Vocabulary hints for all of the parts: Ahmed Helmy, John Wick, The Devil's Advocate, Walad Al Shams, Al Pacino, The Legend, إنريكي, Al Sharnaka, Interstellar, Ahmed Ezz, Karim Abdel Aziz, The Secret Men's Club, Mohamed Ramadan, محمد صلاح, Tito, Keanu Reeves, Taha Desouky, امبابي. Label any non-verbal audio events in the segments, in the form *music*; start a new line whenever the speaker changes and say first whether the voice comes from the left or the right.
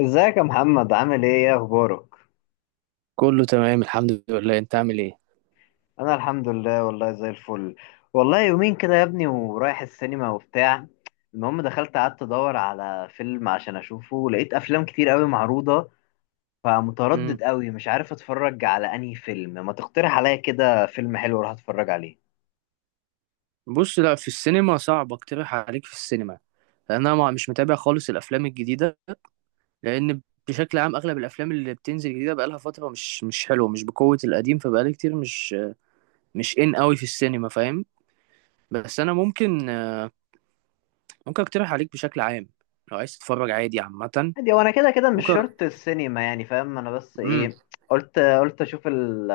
left: ازيك يا محمد، عامل ايه اخبارك؟
right: كله تمام الحمد لله. انت عامل ايه؟
left: انا الحمد لله، والله زي الفل. والله يومين كده يا ابني ورايح السينما وبتاع. المهم دخلت، قعدت ادور على فيلم عشان اشوفه، لقيت افلام كتير قوي معروضة،
right: امم
left: فمتردد قوي، مش عارف اتفرج على انهي فيلم. ما تقترح عليا كده فيلم حلو اروح اتفرج عليه؟
right: بص، لا، في السينما صعب اقترح عليك. في السينما لان انا مش متابع خالص الافلام الجديده. لان بشكل عام اغلب الافلام اللي بتنزل جديده بقالها فتره مش حلوه، مش بقوه القديم، فبقالي كتير مش ان قوي في السينما، فاهم؟ بس انا ممكن، ممكن اقترح عليك بشكل عام لو عايز تتفرج عادي عامه.
left: عادي، هو انا كده كده مش
right: ممكن.
left: شرط السينما، يعني فاهم، انا بس
right: امم
left: ايه، قلت اشوف ال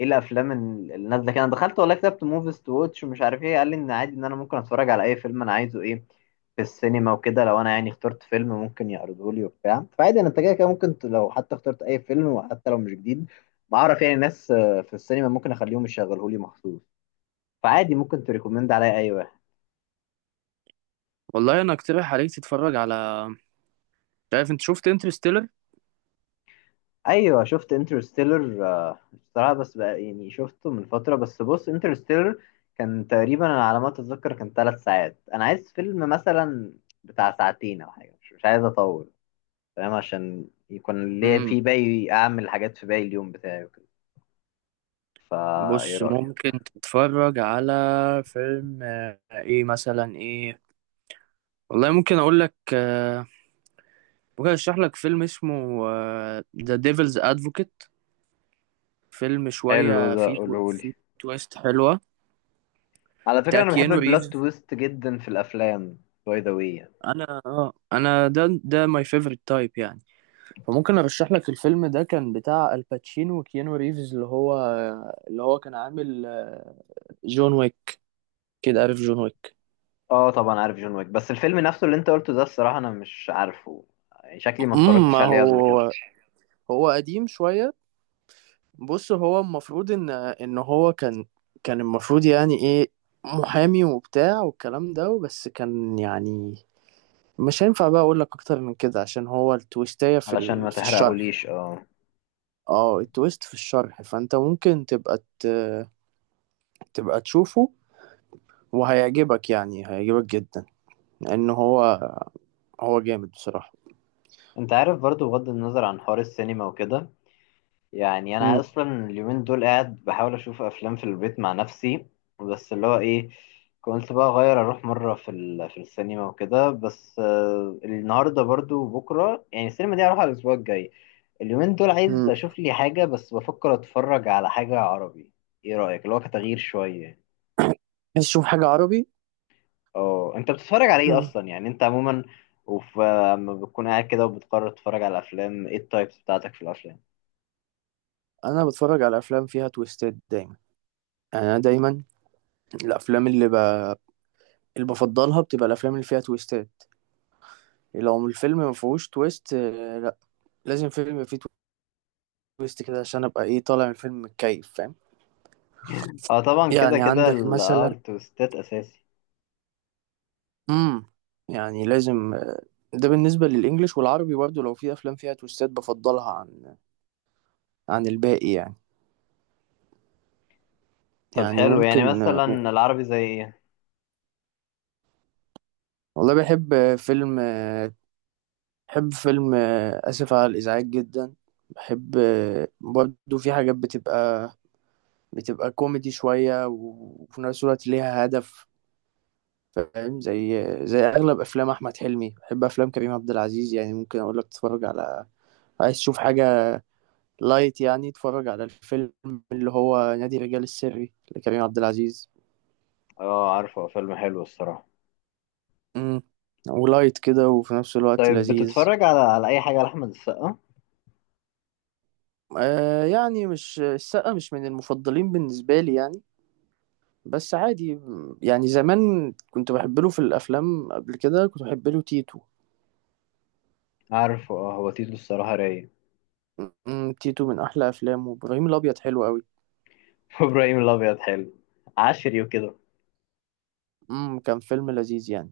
left: ايه الافلام ال- اللي نازله كده. انا دخلت والله، كتبت موفيز تو واتش ومش عارف ايه، قال لي ان عادي ان انا ممكن اتفرج على اي فيلم انا عايزه، ايه في السينما وكده. لو انا يعني اخترت فيلم ممكن يعرضه لي وبتاع، فعادي، انا انت كده كده ممكن لو حتى اخترت اي فيلم وحتى لو مش جديد، بعرف يعني ناس في السينما ممكن اخليهم يشغلهولي مخصوص. فعادي، ممكن تريكومند عليا اي واحد.
right: والله انا اقترح عليك تتفرج على، مش عارف، انت شفت انترستيلر؟
left: ايوه، شفت انترستيلر. بصراحه بس بقى يعني شفته من فتره. بس بص، انترستيلر كان تقريبا، انا على ما اتذكر كان ثلاث ساعات. انا عايز فيلم مثلا بتاع ساعتين او حاجه، مش عايز اطول، فاهم، عشان يكون ليا في باقي اعمل حاجات في باقي اليوم بتاعي وكده. فا ايه
right: بص،
left: رايك؟
right: ممكن تتفرج على فيلم، ايه مثلا ايه؟ والله ممكن اقول لك، ممكن اشرح لك فيلم اسمه ذا ديفلز ادفوكيت. فيلم
left: حلو
right: شوية
left: ده،
right: فيه
left: قولولي.
right: فيه تويست حلوة.
left: على فكره،
right: بتاع
left: انا بحب
right: كيانو
left: البلوت
right: ريفز.
left: تويست جدا في الافلام. باي ذا واي،
right: انا اه، انا ده ماي فيفورت تايب يعني. فممكن ارشح لك الفيلم ده. كان بتاع الباتشينو وكيانو ريفز، اللي هو كان عامل، جون ويك، كده عارف جون ويك.
left: اه طبعا عارف جون ويك، بس الفيلم نفسه اللي انت قلته ده الصراحه انا مش عارفه، يعني شكلي ما
right: ما
left: اتفرجتش عليه قبل كده.
right: هو هو قديم شوية. بص، هو المفروض ان هو كان، كان المفروض يعني ايه، محامي وبتاع والكلام ده، بس كان يعني مش هينفع بقى اقول لك اكتر من كده عشان هو التويستاية في
left: علشان ما
right: ال... في الشرح
left: تحرقهوليش،
right: يعني.
left: اه.
right: اه التويست في الشرح، فانت ممكن تبقى ت... تبقى تشوفه وهيعجبك، يعني هيعجبك جدا لان هو، هو جامد بصراحة.
left: انت عارف برضو، بغض النظر عن حوار السينما وكده، يعني انا
right: امم
left: اصلا اليومين دول قاعد بحاول اشوف افلام في البيت مع نفسي. بس اللي هو ايه، كنت بقى اغير اروح مره في السينما وكده. بس النهارده برضو وبكره، يعني السينما دي هروح على الاسبوع الجاي. اليومين دول عايز
right: امم
left: اشوف لي حاجه، بس بفكر اتفرج على حاجه عربي. ايه رايك؟ اللي هو كتغيير شويه.
right: عايز تشوف حاجة عربي؟
left: اه، انت بتتفرج على ايه
right: مم.
left: اصلا، يعني انت عموما وفي، لما بتكون قاعد كده وبتقرر تتفرج على افلام، ايه التايبس بتاعتك في الافلام؟
right: انا بتفرج على افلام فيها تويستات دايما. يعني انا دايما الافلام اللي ب... اللي بفضلها بتبقى الافلام اللي فيها تويستات. لو الفيلم ما فيهوش تويست، لا، لازم فيلم يبقى فيه تويست كده عشان ابقى ايه طالع من الفيلم متكيف، فاهم؟
left: اه طبعا كده
right: يعني
left: كده
right: عندك
left: اه
right: مثلا،
left: التويستات اساسي.
right: امم يعني لازم، ده بالنسبة للإنجليش والعربي برضه، لو في أفلام فيها تويستات بفضلها عن عن الباقي يعني.
left: طب
right: يعني
left: حلو، يعني
right: ممكن،
left: مثلا العربي زي ايه؟
right: والله بحب فيلم، بحب فيلم، آسف على الإزعاج جدا. بحب، برضه في حاجات بتبقى، بتبقى كوميدي شوية وفي نفس الوقت ليها هدف. فاهم؟ زي زي اغلب افلام احمد حلمي. بحب افلام كريم عبد العزيز. يعني ممكن اقول لك تتفرج على، عايز تشوف حاجه لايت يعني، اتفرج على الفيلم اللي هو نادي الرجال السري لكريم عبد العزيز.
left: اه عارفه، فيلم حلو الصراحه.
right: امم ولايت كده وفي نفس الوقت
left: طيب،
right: لذيذ.
left: بتتفرج على اي حاجه لاحمد السقا؟
right: آه، يعني مش السقا، مش من المفضلين بالنسبه لي يعني، بس عادي. يعني زمان كنت بحب له في الافلام. قبل كده كنت بحب له تيتو.
left: عارفه، اه، هو تيتو الصراحه رايق.
right: أمم، تيتو من احلى افلامه. وابراهيم الابيض حلو قوي.
left: *laughs* وابراهيم الابيض حلو، عشري وكده.
right: كان فيلم لذيذ يعني.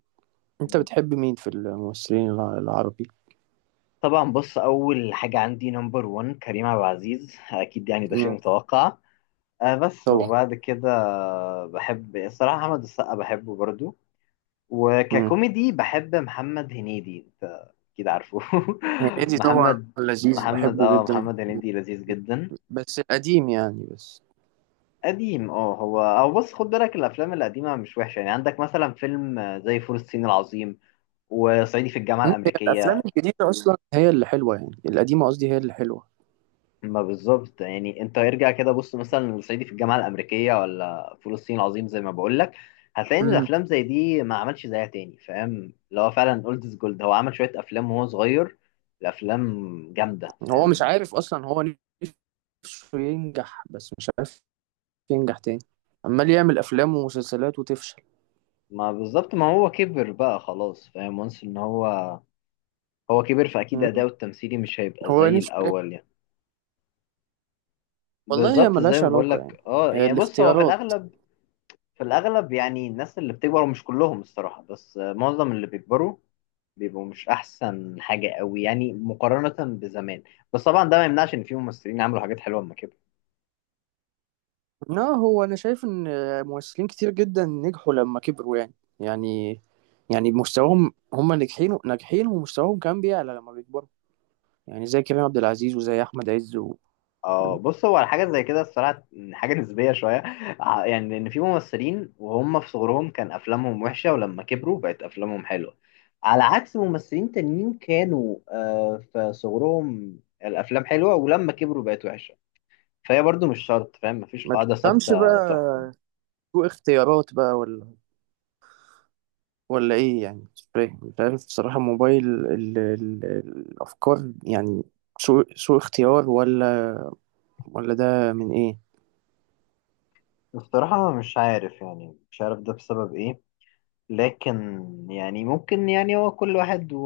right: انت بتحب مين في الممثلين العربي؟
left: طبعا بص، اول حاجه عندي نمبر 1 كريم عبد العزيز اكيد، يعني ده شيء
right: مم.
left: متوقع. آه بس،
right: طبعا.
left: وبعد كده بحب الصراحة أحمد السقا، بحبه برضو.
right: مم.
left: وككوميدي بحب محمد هنيدي، أنت أكيد عارفه. *laughs*
right: هنيدي طبعا
left: محمد
right: لذيذ،
left: محمد
right: بحبه
left: اه
right: جدا.
left: محمد هنيدي لذيذ جدا.
right: بس القديم يعني، بس.
left: قديم، اه، هو او بص، خد بالك الأفلام القديمة مش وحشة. يعني عندك مثلا فيلم زي فول الصين العظيم، وصعيدي في الجامعة
right: مم، هي الافلام
left: الأمريكية.
right: الجديده اصلا هي اللي حلوه، يعني القديمه قصدي هي اللي حلوه.
left: ما بالظبط، يعني انت ارجع كده بص مثلا لصعيدي في الجامعه الامريكيه ولا فول الصين العظيم، زي ما بقول لك هتلاقي ان
right: مم.
left: الافلام زي دي ما عملش زيها تاني، فاهم، اللي هو فعلا اولد از جولد. هو عمل شويه افلام وهو صغير، الافلام جامده،
right: هو مش
left: فاهم.
right: عارف اصلا هو نفسه ينجح. بس مش عارف ينجح تاني. عمال يعمل افلام ومسلسلات وتفشل.
left: ما بالظبط، ما هو كبر بقى خلاص، فاهم، وانس ان هو كبر، فاكيد
right: مم.
left: اداؤه التمثيلي مش هيبقى
right: هو
left: زي
right: نفسه يعني.
left: الاول يعني.
right: والله هي
left: بالظبط، زي
right: ملهاش
left: ما بقول
right: علاقه يعني،
left: لك، اه
right: هي
left: يعني بص، هو في
right: الاختيارات.
left: الاغلب، في الاغلب يعني الناس اللي بتكبر مش كلهم الصراحه، بس معظم اللي بيكبروا بيبقوا مش احسن حاجه قوي يعني، مقارنه بزمان. بس طبعا ده ما يمنعش ان في ممثلين عملوا حاجات حلوه اما كده.
right: لا، هو انا شايف ان ممثلين كتير جدا نجحوا لما كبروا يعني. يعني يعني مستواهم، هم ناجحين، ناجحين ومستواهم كمان بيعلى لما بيكبروا. يعني زي كريم عبد العزيز وزي احمد عز و...
left: اه
right: فاهم؟
left: بص، هو على حاجه زي كده الصراحه *laughs* حاجه نسبيه شويه. يعني ان في ممثلين وهم في صغرهم كان افلامهم وحشه ولما كبروا بقت افلامهم حلوه، على عكس ممثلين تانيين كانوا في صغرهم الافلام حلوه ولما كبروا بقت وحشه. فهي برضو مش شرط، فاهم، مفيش
right: ما
left: قاعده
right: تفهمش بقى،
left: ثابته تحكم.
right: اختيارات بقى ولا ولا ايه يعني، مش فاهم. انت عارف بصراحة موبايل ال... ال... الافكار يعني، سوء اختيار ولا ولا ده من ايه.
left: الصراحه مش عارف، يعني مش عارف ده بسبب ايه، لكن يعني ممكن، يعني هو كل واحد و...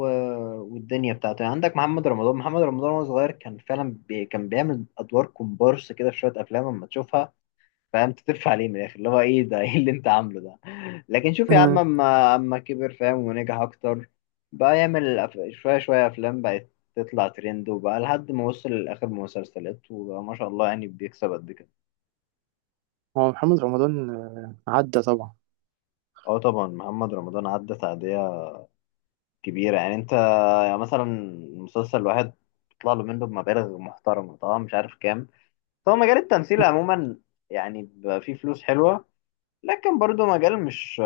left: والدنيا بتاعته. يعني عندك محمد رمضان، محمد رمضان وهو صغير كان فعلا بي... كان بيعمل ادوار كومبارس كده في شويه افلام اما تشوفها، فاهم، تترفع عليه من الاخر، اللي هو ايه ده *laughs* ايه اللي انت عامله ده. لكن شوف يا عم،
right: مم.
left: اما اما كبر، فاهم، ونجح اكتر، بقى يعمل أف... شويه شويه افلام بقت تطلع ترند، وبقى لحد ما وصل لاخر مسلسلات وبقى ما شاء الله يعني بيكسب قد كده.
right: هو محمد رمضان عدى طبعا.
left: اه طبعا محمد رمضان عدى تعدية كبيرة. يعني انت، يعني مثلا المسلسل الواحد بيطلع له منه بمبالغ محترمة، طبعا مش عارف كام. هو مجال التمثيل عموما يعني بيبقى فيه فلوس حلوة، لكن برضه مجال مش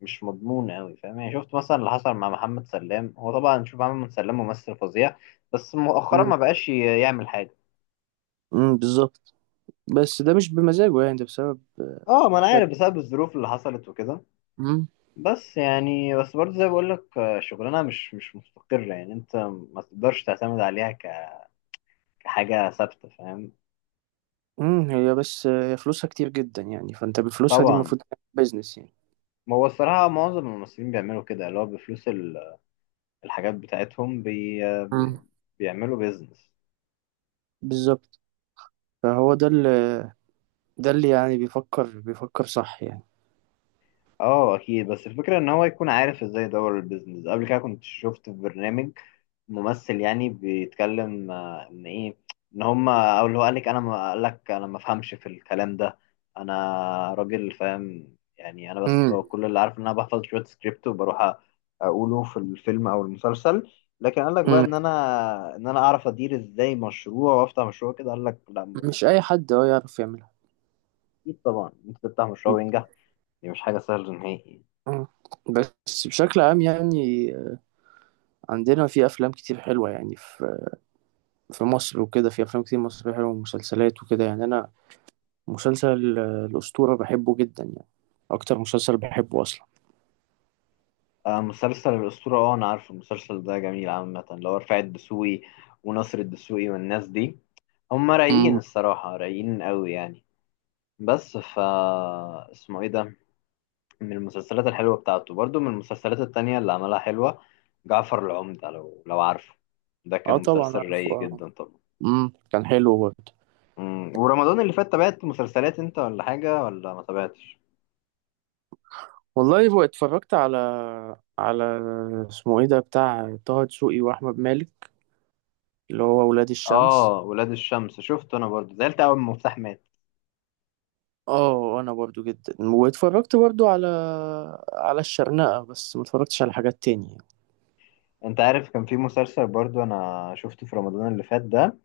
left: مش مضمون قوي، فاهم. يعني شفت مثلا اللي حصل مع محمد سلام، هو طبعا شوف، محمد سلام ممثل فظيع، بس مؤخرا
right: مم.
left: ما بقاش يعمل حاجة.
right: مم، بالظبط. بس ده مش بمزاجه يعني، ده بسبب،
left: اه ما انا
right: حاجات.
left: عارف، بسبب الظروف اللي حصلت وكده.
right: مم.
left: بس يعني، بس برضه زي ما بقول لك، شغلانة مش مستقرة، يعني انت ما تقدرش تعتمد عليها كحاجة ثابتة، فاهم.
right: هي بس، هي فلوسها كتير جدا يعني، فانت بفلوسها دي
left: طبعا،
right: المفروض تعمل بيزنس يعني.
left: ما هو الصراحة معظم الممثلين بيعملوا كده، اللي هو بفلوس الحاجات بتاعتهم بي-
right: مم.
left: بيعملوا بيزنس.
right: بالظبط. فهو ده اللي، ده اللي يعني بيفكر صح يعني.
left: اه اكيد، بس الفكره ان هو يكون عارف ازاي يدور البيزنس. قبل كده كنت شفت في برنامج ممثل يعني بيتكلم ان ايه، ان هم او اللي هو قال لك انا ما فهمش في الكلام ده. انا راجل، فاهم، يعني انا بس،
right: امم
left: هو كل اللي عارف ان انا بحفظ شويه سكريبت وبروح اقوله في الفيلم او المسلسل، لكن قال لك بقى
right: امم
left: ان انا اعرف ادير ازاي مشروع وافتح مشروع كده، قال لك لا ما بفهمش.
right: مش اي حد اه يعرف يعملها.
left: اكيد طبعا، انت تفتح مشروع
right: مم.
left: وينجح، دي مش حاجه سهله نهائي.
right: مم. بس بشكل عام يعني، عندنا في افلام كتير حلوه يعني. في في مصر وكده في افلام كتير مصريه حلوه ومسلسلات وكده يعني. انا مسلسل، الاسطوره بحبه جدا يعني، اكتر مسلسل بحبه
left: آه، مسلسل الأسطورة، اه أنا عارف المسلسل ده، جميل عامة، اللي هو رفاعي الدسوقي وناصر الدسوقي والناس دي، هم رايقين
right: اصلا.
left: الصراحة، رايقين قوي يعني. بس اسمه ايه ده، من المسلسلات الحلوة بتاعته. برضو من المسلسلات التانية اللي عملها حلوة، جعفر العمدة لو عارفه. ده كان
right: اه طبعا
left: مسلسل
right: عارفه،
left: رايق
right: اه.
left: جدا طبعا.
right: كان حلو برضه.
left: مم، ورمضان اللي فات تابعت مسلسلات انت، ولا حاجة ولا ما تابعتش؟
right: والله بقى اتفرجت على، على، اسمه ايه ده، بتاع طه دسوقي واحمد مالك، اللي هو ولاد الشمس.
left: اه ولاد الشمس شفته انا برضو، زعلت اول ما مفتاح مات.
right: اه، انا برضو جدا. واتفرجت برضو على، على الشرنقة، بس ما اتفرجتش على حاجات تانية.
left: انت عارف، كان في مسلسل برضو انا شفته في رمضان اللي فات ده،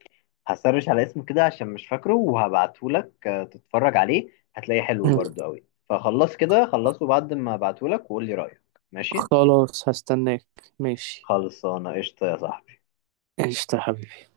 left: هسرش على اسمه كده عشان مش فاكره، وهبعته لك تتفرج عليه، هتلاقيه
right: *clears throat*
left: حلو
right: مم.
left: برضو قوي. فخلص كده، خلصه بعد ما ابعته لك وقول لي رأيك. ماشي.
right: خلاص هستناك. ماشي.
left: خلصانه، قشطة يا صاحبي.
right: قشطة يا حبيبي.